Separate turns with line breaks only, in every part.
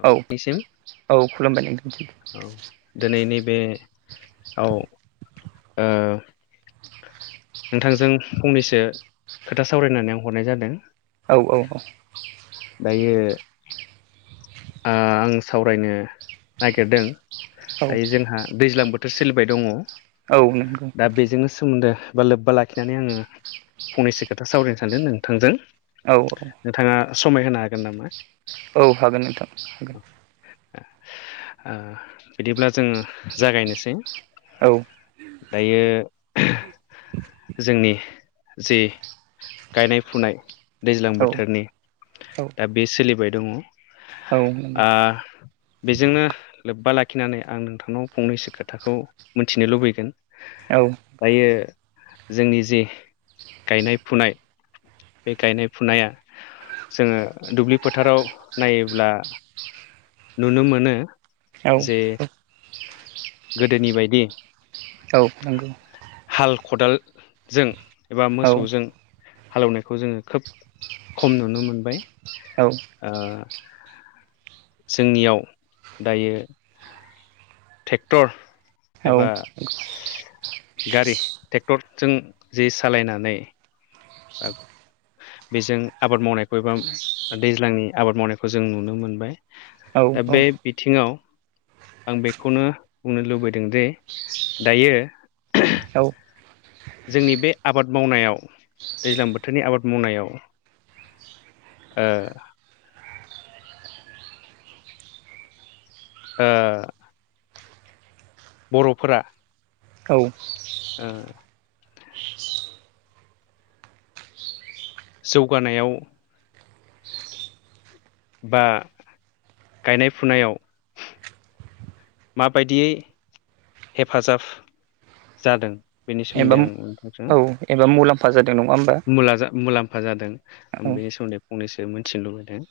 औ निसिम
औ खुलुमबाय नोंथांसिम
औ दोनैनि बे औ ओ नोंथांजों फंनैसो खोथा सावरायनानै आं हरनाय जादों।
औ औ औ।
दायो आ आं सावरायनो नागिरदों
औ
दायो जोंहा दैज्लां बोथ थोर सोलिबाय दङ
औ नंगौ
दा बेजोंनो सोमोन्दो बा लोब्बा लाख खिनानै आङो फंनैसो खोथा सावरायनो सानदों नोंथांजों।
औ औ।
नोंथाङा समाय होनो हागोन नामा?
औ हागोन नोंथां।
ओ बिदिब्ला जोङो जागायनोसै।
औ
दायो जोंनि जे गायनाय फुनाय दैज्लां
औ
बोथोरनि
औ
दा बे सोलिबाय दङ
औ नंगौ
आ बेजोंनो लोब्बा लाखिनानै आं नोंथांनाव फंनैसो खोथाखौ मिनथिनो लुबैगोन।
औ
दायो जोंनि जे गायनाय फुनाय बे गायनाय फुनाया जोङो दुब्लि फोथाराव नायोब्ला नुनो मोनो जे गोदोनि बायदि
औ नंगौ।
हाल खदाल जों एबा
औ
मोसौजों हालौनायखौ जोङो खोब खम नुनो मोनबाय।
औ
ओ जोंनियाव दायो टेक्टर एबा गारि टेक्टरजों जे सालायनानै बेजों आबाद मावनायखौ एबा दैज्लांनि आबाद मावनायखौ जों नुनो मोनबाय। दा
औ
बे बिथिङाव आं बेखौनो बुंनो लुबैदों दे दायो
औ
जोंनि बे आबाद मावनायाव दैज्लां बोथोरनि आबाद मावनायाव ओ ओ बर'फोरा
औ
ओ जौगानायाव बा गायनाय फुनायाव मा बायदियै हेफाजाब जादों बेनि
एबा
सोमोन्दै आं नोंथांजों
औ एबा मुलाम्फा जादों नङा होमबा
मुला जा मुलाम्फा जादों
औ
आं बेनि सोमोन्दै फंनैसो मोनथिनो लुबैदों।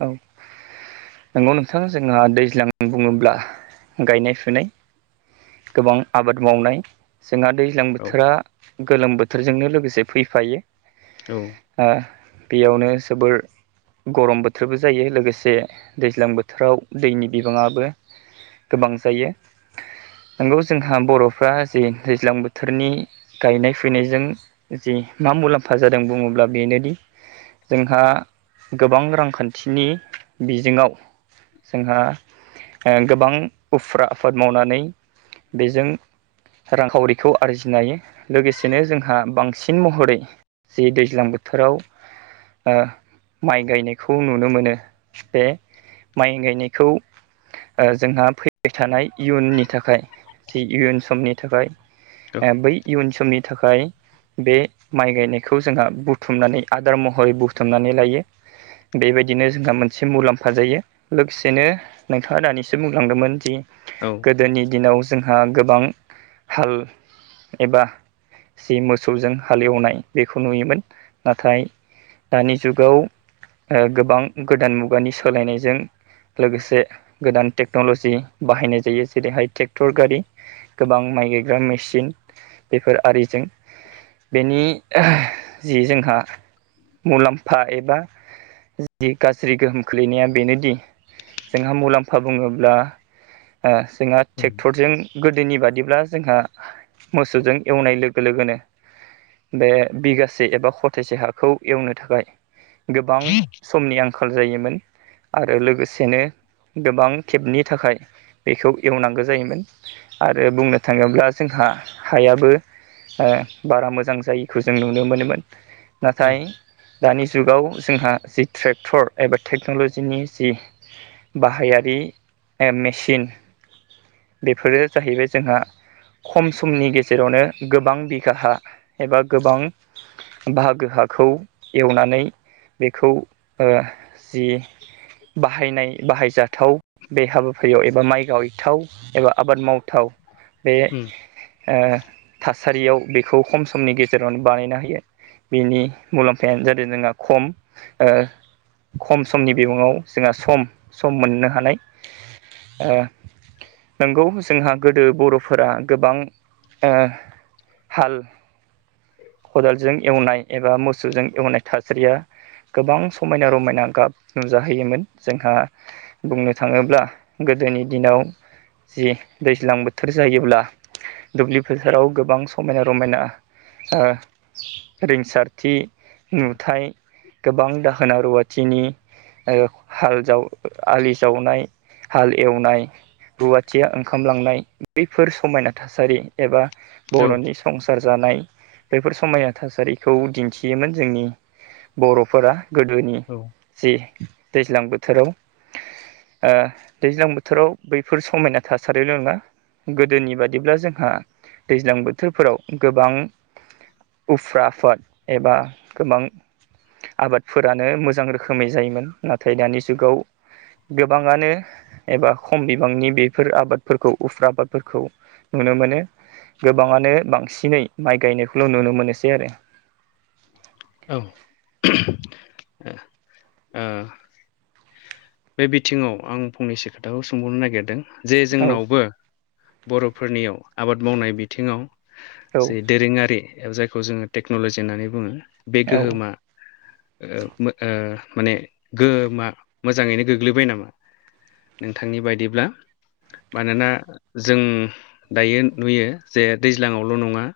औ नंगौ नोंथां जोंना दैज्लां बुङोब्ला गायनाय फुनाय गोबां आबाद मावनाय जोंहा दै लां
औ
बोथोरा गोलोम बोथोरजोंनो लोगोसे फैफायो।
औ।
ओ बेयावनो जोबोर गरम बोथ बोथोरबो जायो लोगोसे दैज्लां बोथोराव दैनि बिबाङाबो गोबां जायो। नंगौ जोंहा बर'फ्रा जे दैज्लां बोथोरनि गायनाय फुयनायजों जि मा मुलाम्फा जादों बुङोब्ला बेनोदि जोंहा गोबां रांखान्थि थिनि बिजोङाव जोंहा गोबां उफ्रा आफाद मावनानै बेजों रांखावरिखौ आरजिनो हायो लोगोसेनो जोंहा बांसिन महरै जि दैज्लां बोथोराव ओ माइ गायनायखौ खौ नुनो मोनो बे माइ गायनायखौ ओ जोंहा फैबाय थानाय इयुननि थाखाय जि इयुन समनि
औ
थाखाय बै इयुन समनि थाखाय बे माइ गायनायखौ जोंहा बुथुमनानै आदार महरै बुथुमनानै लायो। बेबायदिनो जोंहा मोनसे मुलाम्फा जायो लोगोसेनो नोंथाङा दानिसो बुंलांदोंमोन जि
औ।
गोदोनि दिनाव जोंहा गोबां हाल एबा जि मोसौजों हालेवनाय बेखौ नुयोमोन नाथाय दानि जुगाव ओ गोबां गोदान मुगानि सोलायनायजों लोगोसे गोदान टेक्न'लजि बाहायनाय जायो जेरैहाय ट्रेक्टर गारि। गोबां माइ गायग्रा मेसिन बेफोर आरिजों बेनि जि जोंहा मुलाम्फा एबा जि गाज्रि गोहोम खोलैनाया बेनोदि जोंहा मुलाम्फा बुङोब्ला जोंहा ओ
उम
ट्रेक्टरजों गोदोनि बादिब्ला जोंहा मोसौजों एवनाय लोगो लोगोनो बे बिगासे एबा खथेसे हाखौ एवनो थाखाय गोबां समनि आंखाल जायोमोन। आरो लोगोसेनो गोबां खेबनि थाखाय बेखौ एवनांगौ जायोमोन। आरो बुंनो थाङोब्ला जोंहा हायाबो ओ बारा मोजां जायिखौ जों नुनो मोनोमोन।
उम
नाथाय दानि जुगाव जोंहा जि ट्रेक्टर एबा टेक्न'ल'जिनि जि बाहायारि मेचिन बेफोरो जाहैबाय जोंहा खम समनि गेजेरावनो गोबां बिघा हा एबा गोबां बाहागो हाखौ एवनानै बेखौ ओ जि बाहायनाय बाहायजाथाव बे हाबाफारियाव एबा माइ गायथाव एबा आबाद मावथाव बे
उम
ओ थासारियाव बेखौ खम समनि गेजेरावनो बानायनो हायो। बेनि मुलाम्फायानो जादों जोंहा खम ओ खम समनि बिबङाव जोंहा सम सम मोननो हानाय ओ नंगौ जोंहा गोदो बर'फोरा गोबां ओ हाल खदालजों एवनाय एबा मोसौजों एवनाय थासारिया गोबां सम समायना रमायना गाब नुजाहैयोमोन जोंहा बुंनो थाङोब्ला गोदोनि दिनाव जि दैज्लां बोथोर जायोब्ला दुब्लि फोथाराव गोबां समायना रमायना ओ रिंसारथि नुथाय गोबां दाहोना रुवाथिनि ओ हाल जाव आलि जावनाय हाल एवनाय रुवाथिया ओंखामलांनाय बैफोर समायना थासारि एबा
औ
बर'नि संसार जानाय बेफोर समायना थासारिखौ दिन्थियोमोन जोंनि बर'फोरा गोदोनि
औ
जे दैज्लां बोथोराव ओ दैज्लां बोथोराव बैफोर समायना थासारिल' नङा गोदोनि बादिब्ला जोंहा दैज्लां बोथोरफोराव गोबां उफ्राफोद एबा गोबां फोरानो मोजां रोखोमै जायोमोन नाथाय दानि जुगाव गोबाङानो एबा खम बिबांनि बेफोर आबादफोरखौ उफ्रा आबादफोरखौ नुनो मोनो। गोबाङानो बांसिनै माइ गायनायखौल' नुनो मोनोसै आरो।
औ ओ ओ बे बिथिङाव आं फंनैसो खोथाखौ सोंबावनो नागिरदों जे
औ
जोंनावबो बर'फोरनियाव आबाद मावनाय बिथिङाव
औ
जे दोरोङारि जायखौ जोङो टेक्नलजि होननानै बुङो बे गोहोमा ओ मो ओ माने गोमा मोजाङैनो गोग्लैबाय नामा? नोंथांनि बायदिब्ला मानोना जों दायो नुयो जे दैज्लाङावल' नङा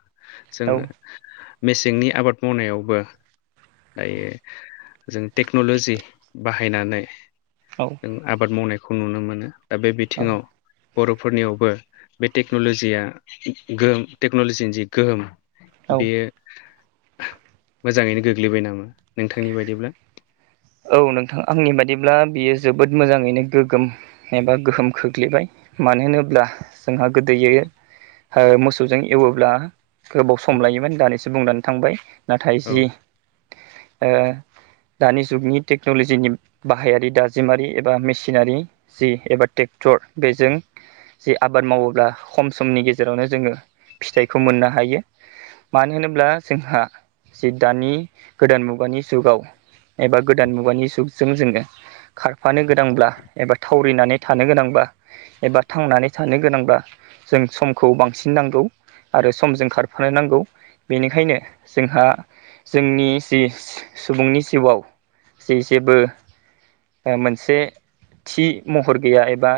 औ
जोङो मेसेंनि आबाद मावनायावबो दायो जों टेक्न'ल'जि बाहायनानै
औ
आबाद मावनायखौ नुनो मोनो दा बे
औ
बिथिङाव बर'फोरनियावबो बे टेक्न'लजिया गोहोम टेक्न'लजिनि जि गोहोम
औ
बेयो मोजाङैनो गोग्लैबाय नामा नोंथांनि बायदिब्ला?
औ नोंथां आंनि बादिब्ला बियो जोबोद मोजाङैनो गोगोम एबा गोहोम खोख्लैबाय मानो होनोब्ला जोंहा गोदोयै ओ मोसौजों एवोब्ला गोबाव सम लायोमोन दासो बुंनानै थांबाय नाथाय
औ
जि ओ दानि जुगनि टेक्न'लजिनि बाहायारि दाजिमारि एबा मेसिनारि जि एबा ट्रेक्टर बेजों जे आबाद मावोब्ला खम समनि गेजेरावनो जोङो फिथाइखौ मोननो हायो। मानो होनोब्ला जोंहा जि दानि गोदान मुगानि जुगाव एबा गोदान मुगानि जुगजों जोङो खारफानो गोनांब्ला एबा थावरिनानै थानो गोनांब्ला एबा थांनानै थानो गोनांब्ला जों समखौ बांसिन नांगौ आरो सम जों खारफानो नांगौ। बेनिखायनो जोंहा जोंनि जि सुबुंनि जिउआव जे जेबो ओ मोनसे थि महर गैया एबा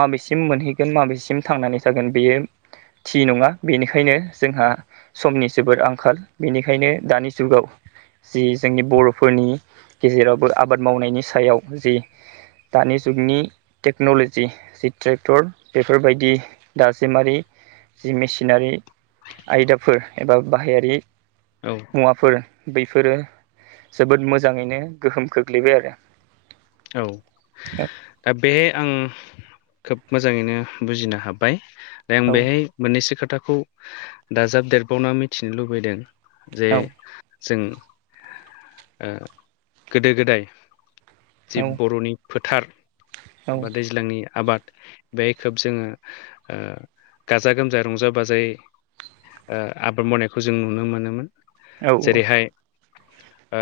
माबेसिम मोनहैगोन माबेसिम थांनानै थागोन बेयो थि नङा बेनिखायनो जोंहा समनि जोबद आंखाल। बेनिखायनो दानि जुगाव जि जोंनि बर'फोरनि गेजेरावबो आबाद मावनायनि सायाव जि दानि जुगनि टेक्न'ल'जि जि ट्रेक्टर बेफोरबायदि दाजिमारि जि मेसिनारि आयदाफोर एबा बाहायारि
औ।
मुवाफोर बेफोरो जोबोद मोजाङैनो गोहोम खोख्लैबाय आरो।
औ। दा बेहाय आं खोब मोजाङैनो बुजिनो हाबाय दा आं बेहाय मोननैसो खोथाखौ दाजाबदेरबावना मिथिनो लुबैदों जे जों ओ गोदो गोदाय
औ
जि बर'नि फोथार
औ
एबा दैज्लांनि आबाद बेहाय खोब जोङो ओ गाजा गोमजा रंजा बाजायै ओ आबाद मावनायखौ जों नुनो मोनोमोन।
औ
जेरैहाय ओ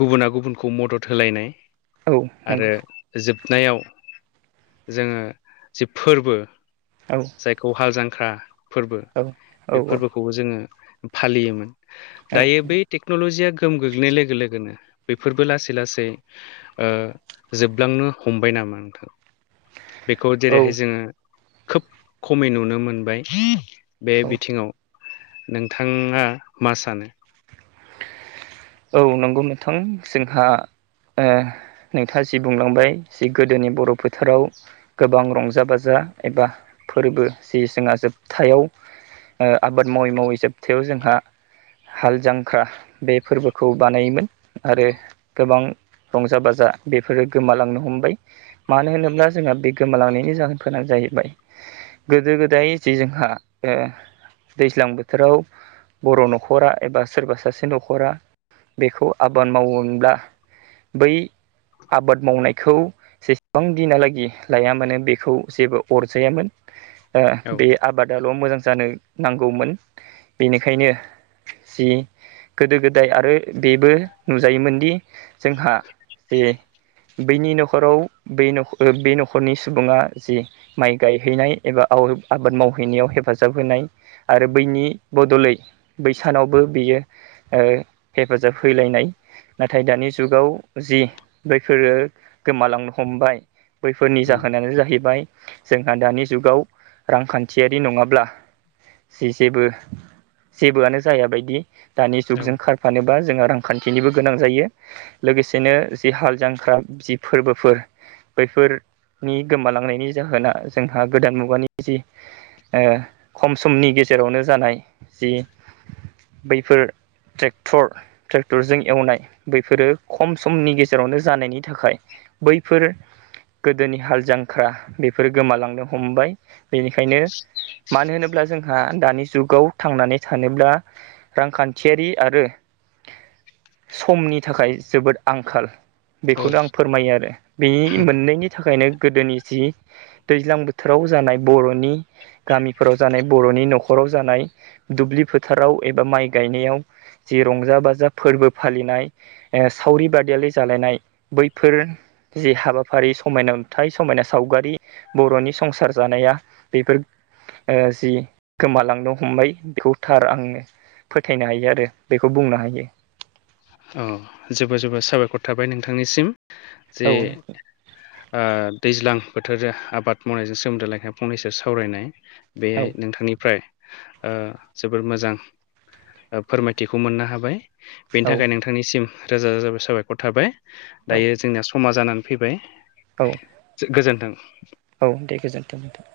गुबुना गुबुन खौ मदद होलायनाय
औ नंगौ
आरो जोबनायाव जोङो जि फोर्बो
औ।
जायखौ हाल जांख्रा फोर्बो
औ औ
बे फोर्बोखौबो जोङो फालियोमोन।
औ
दायो बै टेक्न'ल'जिया गोहोम गोग्लैनाय लोगो लोगोनो फोर्बो लासै लासै जोबलांनो हमबाय नामा नोंथां? बेखौ
औ
जेरैहाय जोङो खोब खमै नुनो मोनबाय। बे
औ
बिथिङाव नोंथाङा मा सानो?
औ नंगौ नोंथां जोंहा ओ नोंथाङा जि बुंलांबाय जि गोदोनि बर' फोथाराव गोबां रंजा बाजा एबा फोर्बो जि जोंहा जोबथायाव ओ आबाद मावै मावै जोबथायाव जोंहा हाल जां ख्रा बे फोर्बोखौ बानायोमोन आरो गोबां रंजा बाजा बेफोरो गोमालांनो हमबाय‌। मानो होनोब्ला जोंहा बे गोमालांनायनि जाहोनफोरानो जाहैबाय गोदो गोदाय जि जोंहा ओ दैज्लां बोथोराव बर' नखरा एबा सोरबा सासे नखरा बेखौ आबाद मावनोब्ला बै आबाद मावनायखौ जेसेबां दिनालागि लायो मानो बेखौ जेबो अरजायामोन।
औ
ओ बे आबादाल' मोजां जानो नांगौमोन बेनिखायनो जि गोदो गोदाय आरो बेबो नुजायोमोनदि जोंहा जे बैनि नखराव बै बे नखरनि सुबुङा जि माइ गायहैनाय एबा आबाद मावहैनायाव हेफाजाब होनाय आरो बैनि बदलै बै सानावबो बियो ओ हेफाजाब हैलायनाय नाथाय दानि जुगाव जि बैफोरो गोमालांनो हमबाय। बैफोरनि
उम
जाहोनानो जाहैबाय जोंहा दानि जुगाव रांखान्थियारि नङाब्ला जि जेबो जेबोआनो जायाबायदि दानि जुगजों
औ
खार फानोबा जोंहा रांखान्थिनिबो गोनां जायो। लोगोसेनो जि हाल जांख्रा जि फोर्बोफोर बैफोरनि गोमालांनायनि जाहोना जोंहा गोदान मुगानि जि ओ खम समनि गेजेरावनो जानाय जि बैफोर ट्रेक्टर ट्रेक्टरजों एवनाय बैफोरो खम समनि गेजेरावनो जानायनि थाखाय बैफोर गोदोनि हाल जांख्रा बेफोर गोमालांनो हमबाय। बेनिखायनो मानो होनोब्ला जोंहा दानि जुगाव थांनानै थानोब्ला रांखान थियारि आरो समनि थाखाय जोबोद आंखाल।
औ
बेखौनो आं फोरमायो आरो बेनि मोननैनि थाखायनो गोदोनि जि दैज्लां बोथोराव जानाय बर'नि गामिफोराव जानाय बर'नि न'खराव जानाय दुब्लि फोथाराव एबा माइ गायनायाव जि रंजा बाजा फोर्बो फालिनाय ओ सावरि बादियालि जालायनाय बैफोर जि हाबाफारि समायना नुथाय समायना सावगारि बर'नि संसार जानाया बेफोर ओ जि गोमालांनो हमबाय बेखौ थार आङो फोथायनो हायो आरो बेखौ बुंनो हायो।
औ जोबोर जोबोर साबायखर थाबाय नोंथांनिसिम जे
औ
ओ दैज्लां बोथोर आबाद मावनायजों सोमोन्दो लाखिना फंनैसो सावरायनाय बेहाय नोंथांनिफ्राय ओ जोबोर मोजां ओ फोरमायथिखौ मोननो हाबाय बेनि
औ
थाखाय नोंथां नोंथांनिसिम रोजा रोजा साबायखर थाबाय दायो जोंनिया समा जानानै फैबाय
औ
जो गोजोन्थों।
औ दे गोजोन्थों नोंथां